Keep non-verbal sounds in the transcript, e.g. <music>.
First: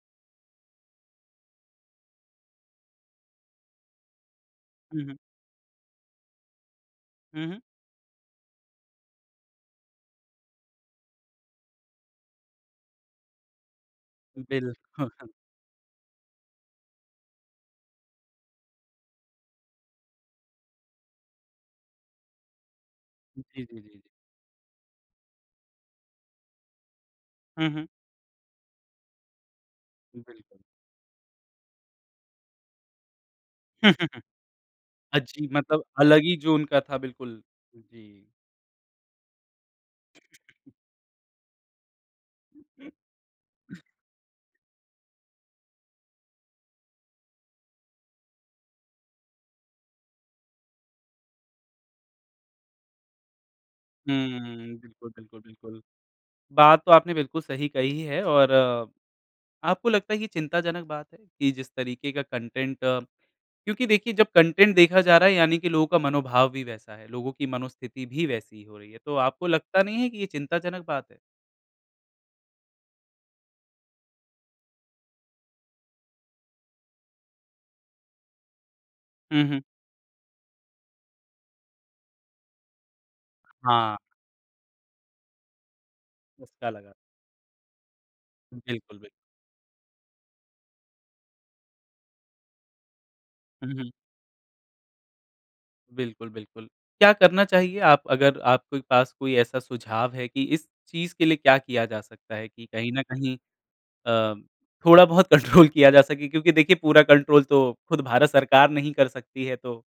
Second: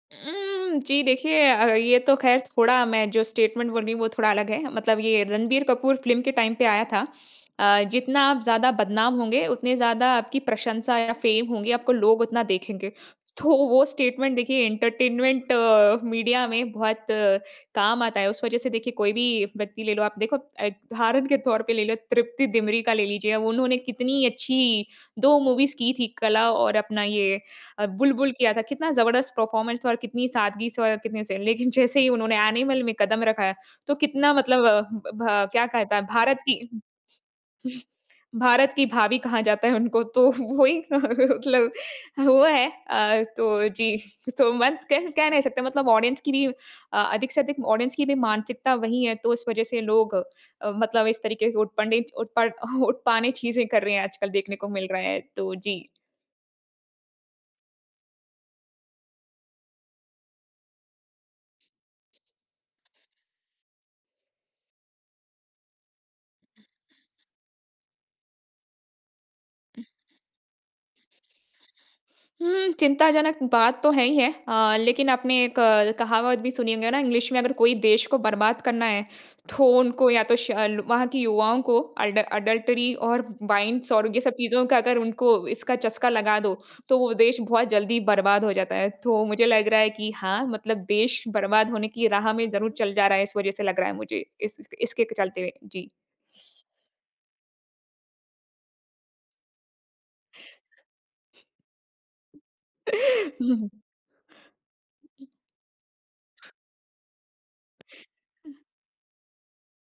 उम, जी देखिए अ, ये तो ख़ैर थोड़ा मैं जो स्टेटमेंट बोल रही हूँ वो थोड़ा अलग है, मतलब हुँ, हुँ। ये रणबीर कपूर फिल्म के टाइम पे आया था हुँ, हुँ। अ, जितना आप ज़्यादा बदनाम होंगे, उतने ज़्यादा आपकी प्रशंसा या फेम होंगें, आपको लोग उतना देखेंगे। तो वो स्टेटमेंट देखिए बिल <chuckles> एंटरटेनमेंट मीडिया में बहुत काम आता है। उस वज़ह से देखिए कोई भी व्यक्ति ले लो आप, देखो अ, उदाहरण के तौर पे ले लो तृप्ति दिमरी का ले लीजिए, जी, जी, उन्होंने जी, जी। कितनी अच्छी 2 मूवीज़ की थी, कला और अपना ये हुँ, अ, हुँ। बुलबुल किया था। कितना जबरदस्त परफॉर्मेंस था और कितनी बिल्कुल। सादगी से और कितने से लेकिन जैसे ही उन्होंने एनिमल में कदम रखा है, तो कितना मतलब अ, <chuckles> अ, भ जी क्या मतलब कहता है? अलग ही भारत जो की उनका <chuckles> था, बिल्कुल। जी। भारत की भाभी कहा जाता है उनको तो वो ही मतलब वो है अ, तो <chuckles> जी सो मच कह नहीं सकते मतलब ऑडियंस की भी अ, अधिक से अधिक ऑडियंस की भी मानसिकता वही है, तो इस वज़ह से लोग अ, मतलब इस तरीके के उटपंडित उत्पड उटपानी चीज़े कर रहे हैं आजकल देखने को हम्म। मिल रहा बिल्कुल, है, बिल्कुल, तो जी। बिल्कुल। बात तो आपने बिल्कुल सही कही है और, आपको लगता है, चिंताजनक बात है? कि जिस तरीके का कंटेंट क्योंकि देखिए, जब कंटेंट देखा जा रहा है, यानी कि लोगों का मनोभाव भी वैसा है, लोगों की मनोस्थिति भी वैसी ही हो रही है। तो आपको उ लगता नहीं है कि ये चिंताजनक बात है? हुँ, चिंताजनक बात तो है ही है अ, लेकिन आपने एक कहावत भी सुनी होगी ना इंग्लिश में अगर कोई देश को बर्बाद करना है, हुँ, हुँ। तो उनको या तो शल वहाँ के युवाओं को एडल एडल्टरी और वाइंस हाँ। और ये सब चीज़ का अगर उनको इसका चस्का लगा दो, उसका लगा। तो वो देश बहुत जल्दी बर्बाद हो जाता है। बिल्कुल, बिल्कुल। तो मुझे लग रहा है कि हाँ, मतलब देश बर्बाद होने की राह में ज़रूर चल जा रहा है इस वज़ह से हुँ, लग रहा हुँ। है, मुझे इस इसके चलते। जी। बिल्कुल, बिल्कुल। क्या करना चाहिए आप अगर आपके पास कोई ऐसा सुझाव है कि इस चीज़ के लिए क्या किया जा सकता है? कि कहीं न कहीं <chuckles> अ, थोड़ा बहुत कंट्रोल किया जा सके क्योंकि देखिए पूरा कंट्रोल तो खुद भारत अ सरकार नहीं कर सकती है तो